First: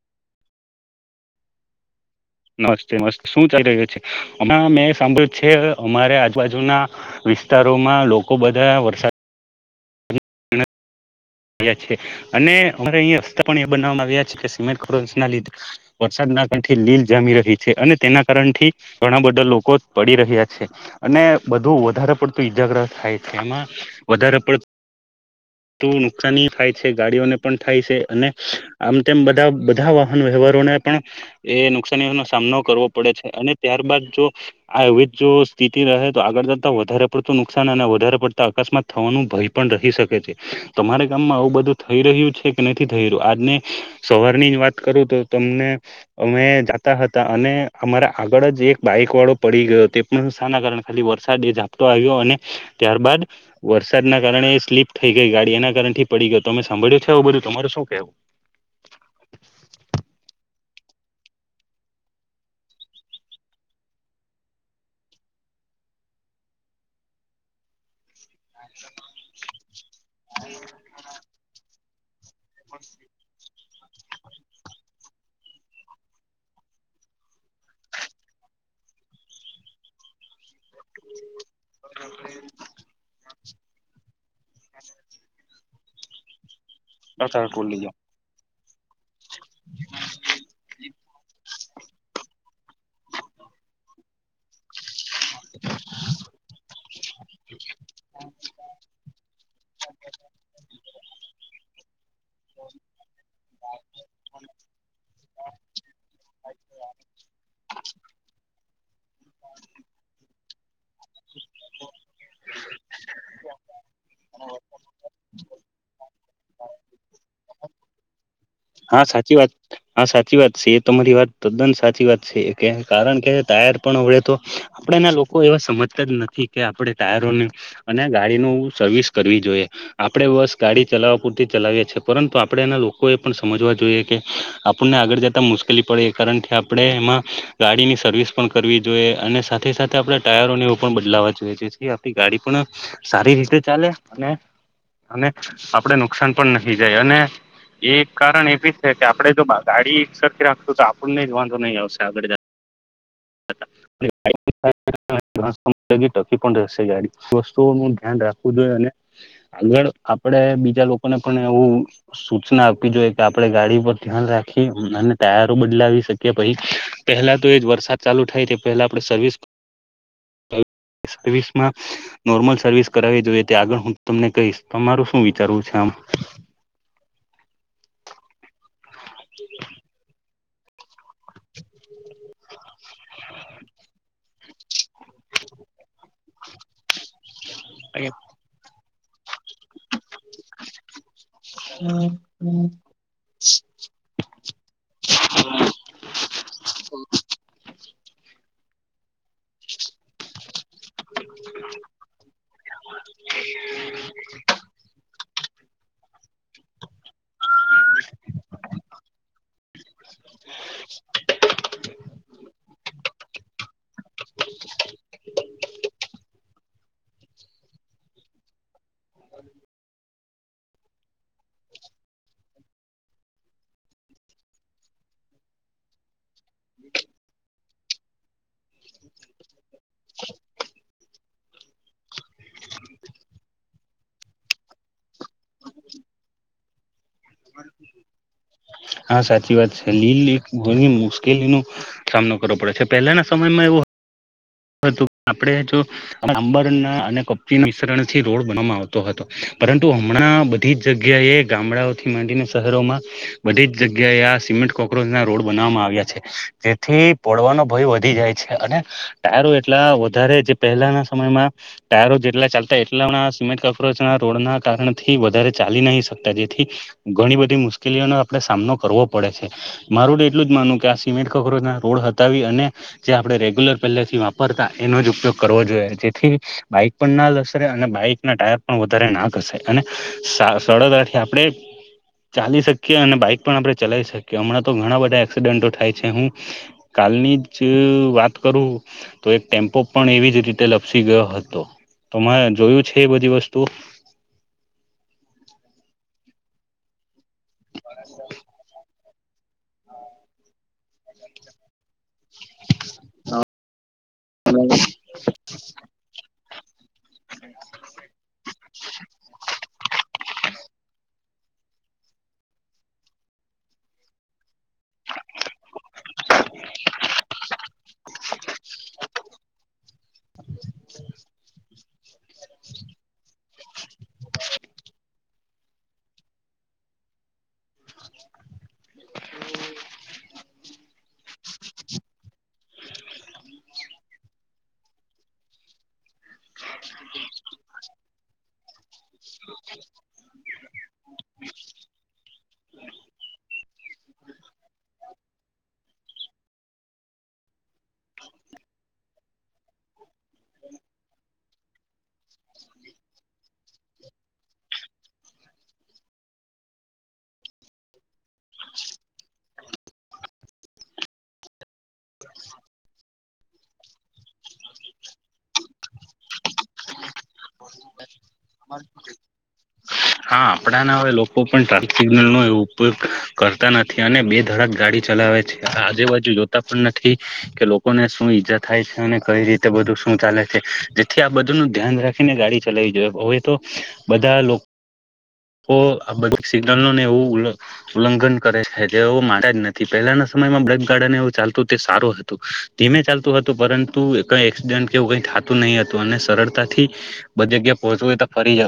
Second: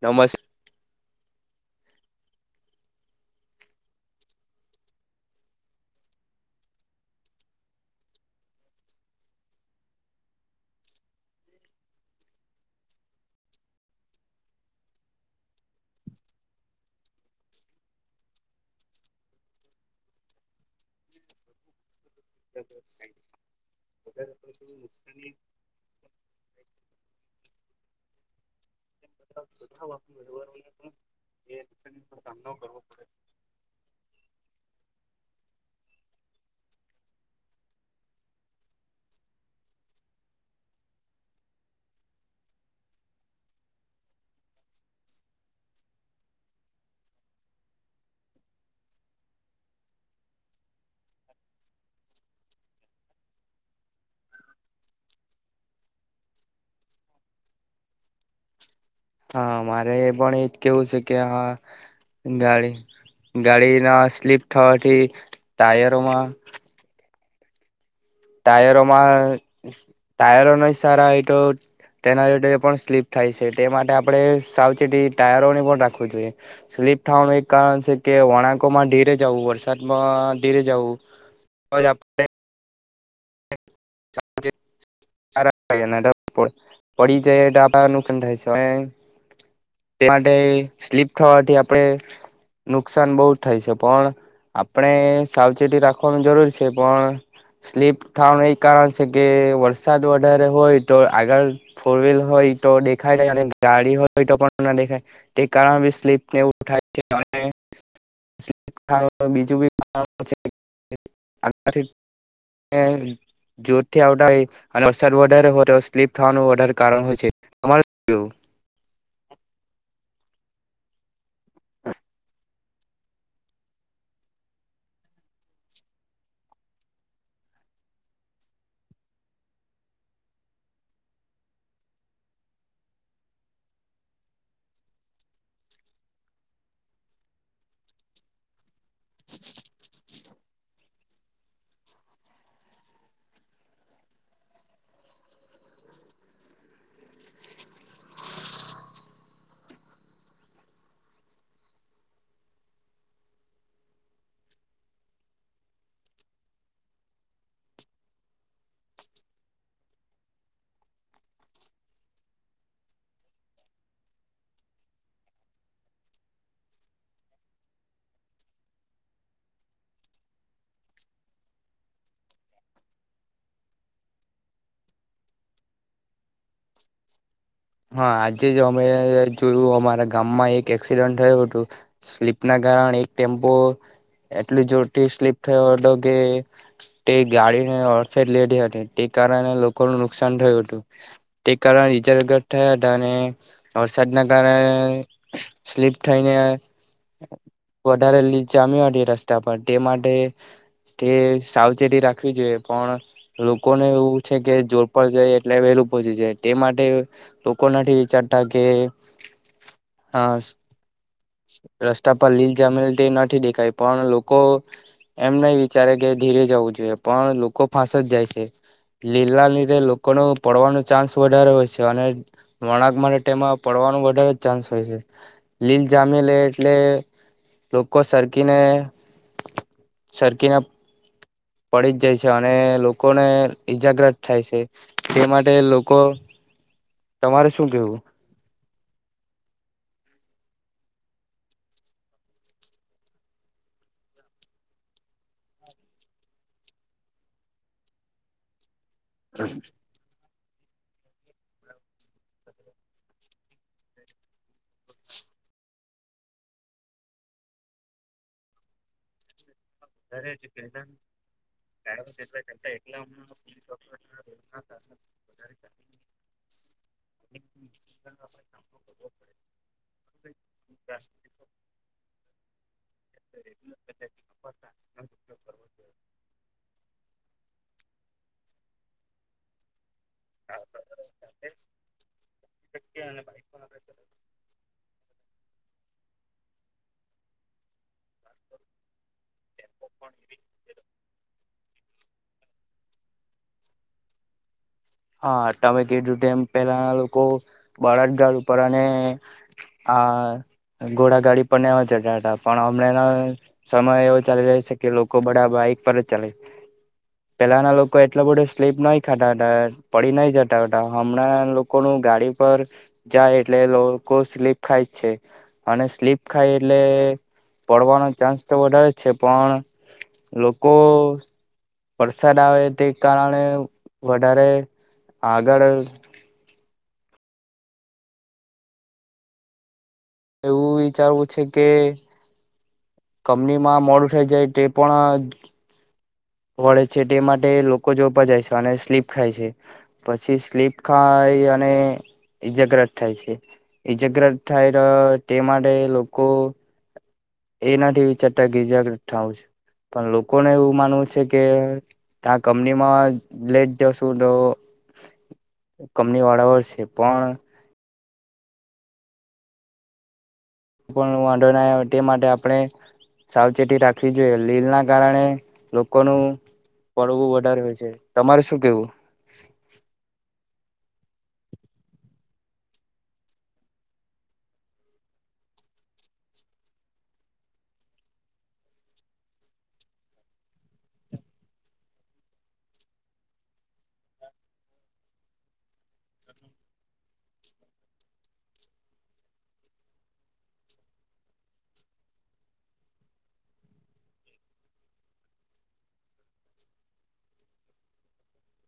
નમસ્ નસ્તે નસ્તે શું ચાલી રહ્યો છે હમણાં મેં સાંભળ્યું છે અમારે આજુબાજુના વિસ્તારોમાં લોકો બધા વરસાદ આવ છે અને અમા અહીંયા રસ્તા પણ બનાવામાં આવ્યા છે કે સિમેન્ટો ના લીધે વરસાદ થી લીલ જામી રહી છે અને તેના કારણથી ઘણા બધા લોકો પડી રહ્યા છે અને બું વધારે પડતું ઈજાગ્રસ્ત થાય છે એમાં વધારે પડત નુકસાની થાય છે ગાડીઓને પણ થાય સે અને આમ તેમ બધા બધા વાહન વ્યવહારોને પણ એ નુકસાની ન સામનો કરવો પડે છે અને ત્યારે બાદ જો આ એવી જ જો સ્થિતિ રહે તો આગળ જતા વધારે પડતું નુકસાન અને વધારે પડતા અકસ્માત થવાનું ભય પણ રહી શકે છે તમારે ગામમાં આવું બધું થઈ રહ્યું છે કે નથી થઈ રહ્યું આજને સવારની જ વાત કરું તો તમને અમે જતા હતા અને અમારા આગળ જ એક બાઈક વાળો પડી ગયો તે પણ સાના કારણે ખાલી વરસાદ એ ઝાપટો આવ્યો અને ત્યારબાદ વરસાદના કારણે સ્લીપ થઈ ગઈ ગાડી એના કારણ થી પડી ગયો તમે સાંભળ્યો છે એયું બધું તમારે શું કેવું હા મારે એ પણ એજ કેવું છે કે હા ગાડી ગાડી ના સ્લીપ થવાથી ટાયરો માં ટાયરોમાં ટાયરો ન સારા એ તો તેનારેટ પણ સ્લીપ થાય છેટ તે માટે આપણે સાવચેતી ટાયરો ની પણ રાખવું જોઈએ સ્લીપ થાવાનું એક કારણ છે કે વણા માં ધીરે જવું વરસાદમાં ધીરે જવું તો આપણે પડી જાય કહેવું ડાબા નુકસાન થાય છે તે માટે સ્લીપ થવાથી આપણે નુકસાન બહુ જ થાય છે પણ આપણે સાવચેતી રાખવાનું જરૂર છે પણ સ્લિપ થાવના કારણ કે વરસાદ વધારે હોય તો આગળ ફોર વ્હીલ હોય તો દેખાયાય નૈ ગાળી હોય તો પણ ના દેખાય તે કારણ બી સ્લીપનેવું થાય છે બીજું બી [unintelligible] [unintelligible] હમ [unintelligible] જોરથી આવતા એ અને વરસાદ વધારે હોય તો સ્લીપ થવાનું વધારે કારણ હોય છેઅમારે હા સાચી વાત હા સાચી વાત છે એ તમારી વાત તદ્દન સાચી વાત છે કારણ કે ટાયર પણ હવે તો આપણે ના લોકો એવા સમજતા જ નથી કે આપણે ટાયરોને અને ગાડી નું સર્વિસ કરવી જોઈએ આપડણે બસ ગાડી ચલાવવા પૂરતી ચલાવીએ છીએ પરંતુ આપણેે એના લોકોએ સમજવા જોઈએ કે આપણને આગળ જતા મુશ્કેલી પડે કારણ કે આપણે એમાં ગાડીની સર્વિસ પણ કરવી જોઈએ અને સાથે સાથે આપડા ટાયરો ને એવુ પણ બદલાવા જોઈએ જે આપ ગાડી પણ સારી સારી રીતે ચાલે અને અને આપડ નુકસાન પણ નહી જાય અને એ એક કારણ એવી છે કે આપણે જો ગાડી એક સરી રાખશું તો આપણને જ વાંધો નહીં આવશે આગળ જ [unintelligible] ઘણાસમય સુધી ટકી પણ રહેશે ગાડી વસ્તુઓ નું ધ્યાન રાખવું જોઈએ અને આગળ આપ આપડે બીજા લોકોને પણ એવું સૂચના આપવી જોઈએ કે આપણે ગાડી પર ધ્યાન રાખી અને તયેરો બદલાવી શકી પહી પહેલા તો એજ વરસાદ ચાલુ થાય છે પહેલા આપ સર્વિસ હ [unintelligible] સર્વિસમાં નોર્મલ સર્વિસ કરાવવી જોઈએ તે આગળ હું તમને કહીશ તમારું શું વિચારવું છે આ [inaudible] હા આજે જ અમે જોયું અમારા ગામમાં એક એડ થયું હતું સ્લીપ ના કારણે એક ટેમ્પો એટલું જો જોરથી સ્લીપ થ કે તે ગાડી ને હમ અર્ફેટ લેતી હતી તે કારણે લોકોનું નુકસાન થયું હતું તે કારણે ઇજગટ હમ થયા હતા અને વરસાડ ના કારણે સ્લીપ થઈને [inaudible] વધારેલી જામીહતી એ રસ્તા પર તે માટે તે સાવચેતી રાખવી જોઈએ પણ લોકોને એવું છે કે જોરપ જાય એટલે વેહલું પહોચી જાય તે માટે લોકો નથી વિચારતા કે હા રસ્તા પર લીલ જમેલ તે નથી દેખાય પણ લોકો એમ નહી વિચારે કે ધીરે જવું જોઈએ પણ લોકો ફાંસ જ જાય છે લીલા લીધે લોકો ન પડવાનો ચાન્સ વધારે હોય છે અને વણાાક માટે તેમાં પડવાનું વધારે જ ચાન્સ હોય છે લીલ જામેલે એટલે લોકો સરખને સરખને પડી જ જાય છે અને લોકોને ઈજાગ્રત થાય છે તે માટે લોકો [inaudible] તમારે શું કેવું [inaudible] હા સાચી વાત છે લીલ એક ઘણી મુશ્કેલીનો સામનો કરવો પડે છે પહેલાના સમયમાં એવો આપડે જો આંબરના અને કપરી મિશ્રણ થી રોડ બનાવામાં આવતા હતો પરંતુ હમણાં બધી જગ્યાએ ગામડાઓથી માંડીને શહેરો માં બધી જગ્યાએ આ સિમેન્ટ કોક્રોચ ના રોડ બના આવ્યા છે જેથી પડવાનો ભય વધી જાય છે અને ટાયરો એટલા વધારે જે પહેલાના સમયમાં ટાયો જેટલા ચાલતા એટલા સિમેન્ટ કફરો રોડ ના કારણથી વધારે ચાલી નહી શકતા જેથી ઘણી બધી મુશ્કેલીઓનો આપડણે સામનો કરવો પડે છે મારું તો એટલું જ માનુંવ કે આ સિમેન્ટ ખખરો ના રોડ હતાી અને જે આપણે રેગ્યુલર પહેથી વાપરતા એનો જ ઉપયોગ કરવો જોઈએ જેથી બાઈક પણ ના લસરે અને બાઈક ના ટાયર પણ વધારે નાક હશે અને સરડદ આથી આપણેે ચાલી શકીએ અને બાઈક પણ આપડણે ચલાવી શકીએ હમણાં તો ઘણા બધા એક્સિડન્ટો થાય છે હું કાલની જ વાત તો એક ટેમ્પો પણ એવી જ રીતે લપસી ગયો હતો તો મે જોયું છે બધી વસ્તુ હા તમે કીધું એ પેલા લોકો બળા જ ગળ ઉપર અને આ ઘોડા ગાડી પણવા ચઢ પણ હમણાં સમય એવો ચાલી રહ્યો છે કે લોકો બધા બાઈક પર જ ચાલે પેલાના લોકો એટલો બધો સ્લીપ નાહી ખાતા હતાર નઈ જતાટા હમણાં લોકો ન ગાડી પર જાય એટલે લોકો સ્લીપ ખાય જ છે અને સ્લીપ ખાય એટલે પડવાનો ચાન્સ તો વધારે છે પણ લોકો વરસાદ આવે તે કારણે વધારે આગળ એવું વિચારવું છે કે કંમનીમાં મોડું થઇ જાય તે પણ વડે છે તે માટે લોકો જોવા જાય છે અને સ્લીપ ખાય છે પછી સ્લીપ ખા [inaudible] ઈજાગ્રત થાય છે ઈજાગ્રત થાય તો તે માટે લોકો એનાથી વિચારતા ગીજા થાવ છે પણ લોકોને એવું માનવું છે કે ત્યા કંપનીમાં લેટ જાશું તો [inaudible] કમની વાળા વળ છે પણ વાંધો ના તે માટે આપણે સાવચેતી રાખવી જોઈએ લીલ ના કારણે લોકોનું પડવ વધારે હોય છે તમારે શું કેવું [inaudible] હા આપણા ના હવે લોકો પણ ટ્રાફિક સિગ્નલ નો એવ ઉપયોગ કરતા નથી અને બે ધડાક ગાડી ચલાવે છે આજુબાજુ જોતા પણ નથી કે લોકોને શું ઈજા થાય છે અને કઈ રીતે બધું ચાલે છે જેથી આ બધું ન ધ્યાન રાખીને ગાડી ચલાવી જોઈ હવે તો બધા [inaudible] આ બધી સિગ્નલોને એવું ઉલ્લંઘન કરે છે તેવ માનતા જ નથી પહેલાના સમય એવું ચાલતું તે સારું હતું ધીમે ચાલતું હતું પરંતુ ક એક્સિડન્ટ કેવું ક નહી હતું અને સરળતાથી બધ જગ્યા પહોચુંય તો ફરી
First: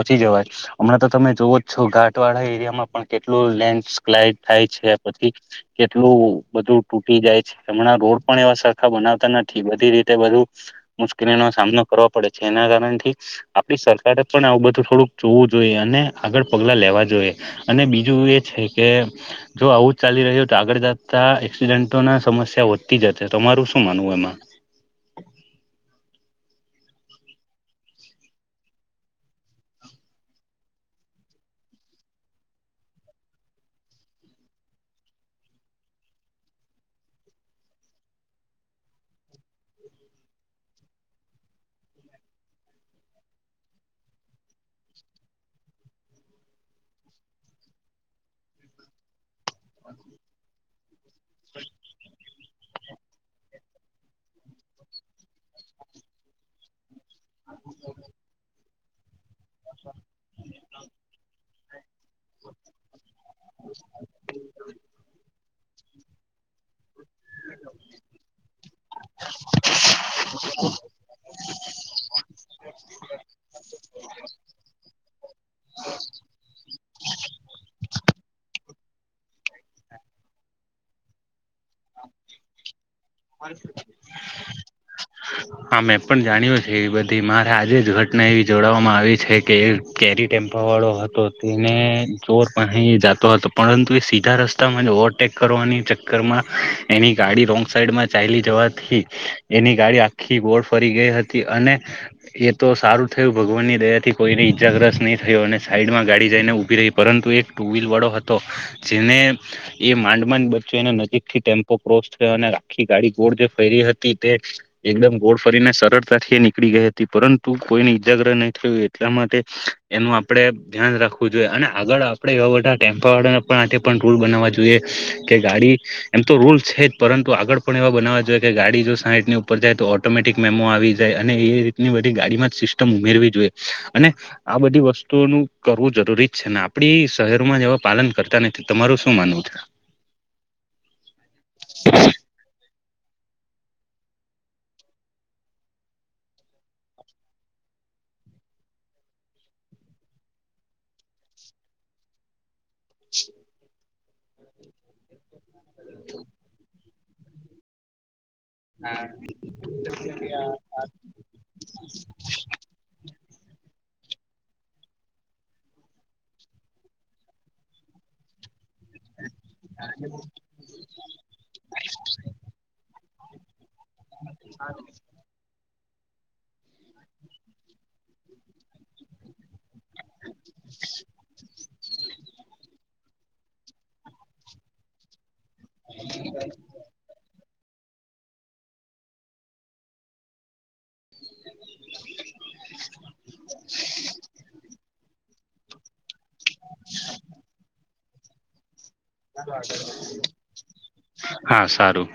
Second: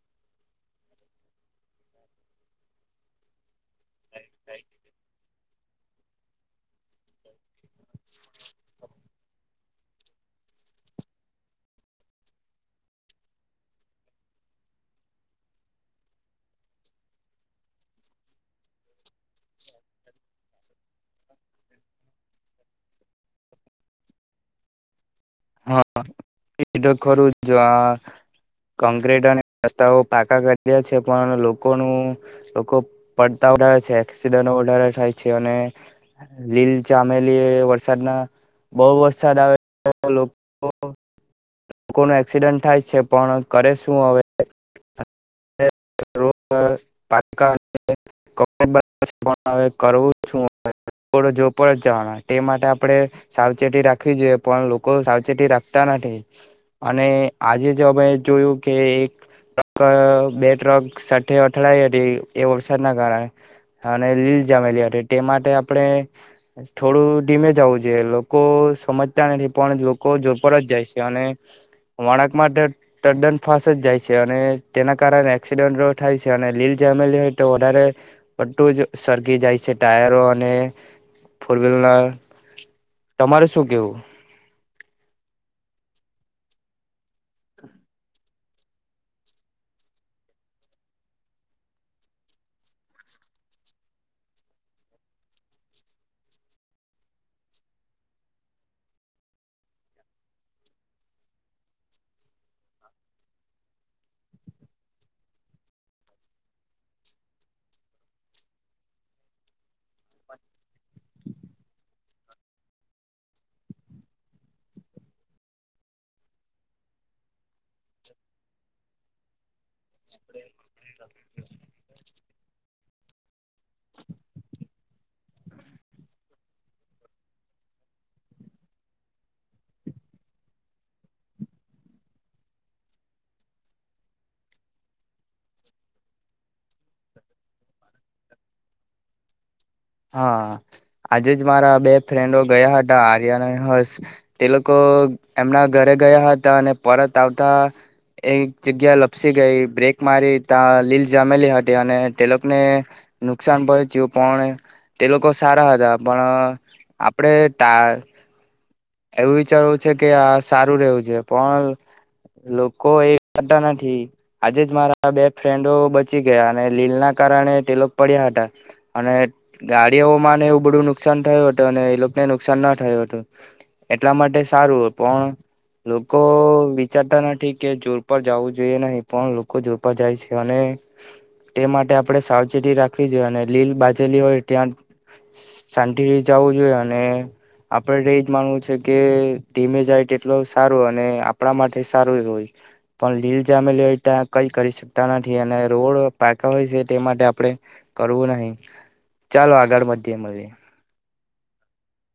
નથી જવાય હણાં તો તમે જોવો જ છ ઘાટવાળા એરિયામાં પણ કેટલું લેન્ડ સ્લાઈડ થાય છે પછી કેટલું બધું તૂટી જાય છે હમણાં રોડ પણ એવા સરખા બનાવતા નથી રી બ મુશ્કેલી ન સામનો કરવાો પડે છે એના કારણથી આપણી સરકારે પણ આવું બધું થોડુંક જોવું જોઈએ અને આગળ પગલા લેવા જોઈએ અને બીજું એ છે કે જો આવું. ચાલી રહ્યું તો આગળ જતા એક્સિડેન્ટો ના સમસ્યા વધતી જશે તમારું શું માનવું એમાં. હા એ ખરું જો આ કોંક્રટ અને રસ્તાઓ પાકા કરી્યા છે પણ લોકોનું લોકો પડતા ારે છે એક્સડન્ટ વધારે થાય છે અને લીલ ચામેલી વરસાદના બહુ વરસાદ આવે લોકો લોકો ન એક્સિડન્ટ થાય છે પણ કરે શું હવે કા કરું ડ જોપ જવાના તે માટે આપણે સાવચેતી રાખવી જોઈએ પણ લોકો સાવચેતી રાખતા નથી અને આજે જ અમે જોયું કે એક ટ્રક બે ટ્રક સ અથડાઈ હતી એ વરસાદ ના કારણે. અને લીલ જમેલી માટે તે માટે આપડણે. થોડું ડીમેજ આવઉ છે લોકો સમજ્યા આ. પણ લોકો જોપ જ જાય છે અને. વળક માટે તદ્દન ફાસ જ જાય છે અને તેના કારણે એક્સિડન્ટ થાય છે અને લીલ જ. લી હોય તો વધારે બટું જ સરગી જાય છે ટાયરો અને. ફોર વ્લ ના તમારે શું કેવું. હા મેં પણ જાણ્યું છે એ બધી મારે આજે જ ઘટના એવી જોડવામાં આવી છે કે કેરી. વાો હતો તેને ચર પા જતો હતો પરંતુ એ સીધા રસ્તામાં જ ઓવરટેક. કરવા ચક્કરમાં એની ગાડી રોંગ સાઈડમાં ચાલી જવાથી એની ગાડી. આખી બોળ ફરી ગઈ હતી અને એ તો સારું થયું ભગવાન ની દયા થી કોઈને ઈજાગ્રત નહી. થ અને સાઈડમાં ગાડી જઈને ઉભી રહી પરંતુ એક ટુ વ્હીલ વાળો હતો જેને એ મા. અંડડ બચ્ચ્યો એને નજીક થી ટેમ્પો ક્રોસ થયો અને આખી ગાડી ગોળ જે ફેરી હતી તે. એકદમ ગોડ ફરીને સરળતાથી નીકળી ગઈ હતી પરંતુ કોઈને ઈજાગ્ર નહી થયયો એટલા માટે. એનું આપડે ધ્યાન રાખવું જોઈએ અને આગળ આપડે એવા બધા ટેમ્પા વાળા. પણ આ પણ રૂલ બનાવવા જોઈએ. કે ગાડી એમ તો રૂલ્ છે જ પરંતુ આગળ પણ એવા બનાવવા જોઈએ કે ગાડી જો સાહીઠનીર. ઉપર જાય તો ઓટોમેટિક મેમો આવી જાય અને એ રીતની બધી ગાડીમાં જ સિસ્ટમ ઉમેરવી જોઈએ અને. આ બધી વસ્તુઓનું કરવું જરૂરી જ છે ને આપડી શહેરોમાં જેવા પાલન કરતા નથી તમારું શું માનવું છે. હા આજે જ મારા બે ફ્રેન્ડો ગયા હતા. આર્યના હસ તે લોકો એમના ઘરે ગયા હતા અને પરત આવતા. એક જગ્યા લપસી ગઈ બ્રેક મારી ત્યાં લીલ જમેલી હતી અને ટેલો ને નુકસાન પડેચું પણ તે લોકો સારા હતા પણ આપડે તા હા સારું રહેવું છે પણ [unintelligible] લોકો એ વાટ ના ઠી [unintelligible] આજે જ મારા બે ફ્રેન્ડો બચી ગયા અને લીલ ના કારણે તે લોકો પડ્યા હતા અને ગાડીઓમાંને એવું બધું નુકસાન થયું હતું અને એ લોકોને નુકસાન ના થયું હતું એટલા માટે સારું પણ લોકો વિચારતા નથી કે જોર પર જવું જોઈએ નહી પણ લોકો જોર પર જાય છે અને તે માટે આપણે સાવચેતી રાખવી જોઈએ અને લીલ બાજેલી હોય ત્યાં સાંતિ ર જવું જોઈએ અને આપડે એજ માનવું છે કે ધીમે જાય તેટલો સારું હો આપણા માટે સારું એ હોય પણ લીલ જામેલી હોય ત્યાં કઈ કરી શકતા નથી અને રોડ પાકા હોય છે તે માટે આપણેે કરવું નહી. ચાલો આગળ વધીએ મળીએ. [unintelligible] હા સારું.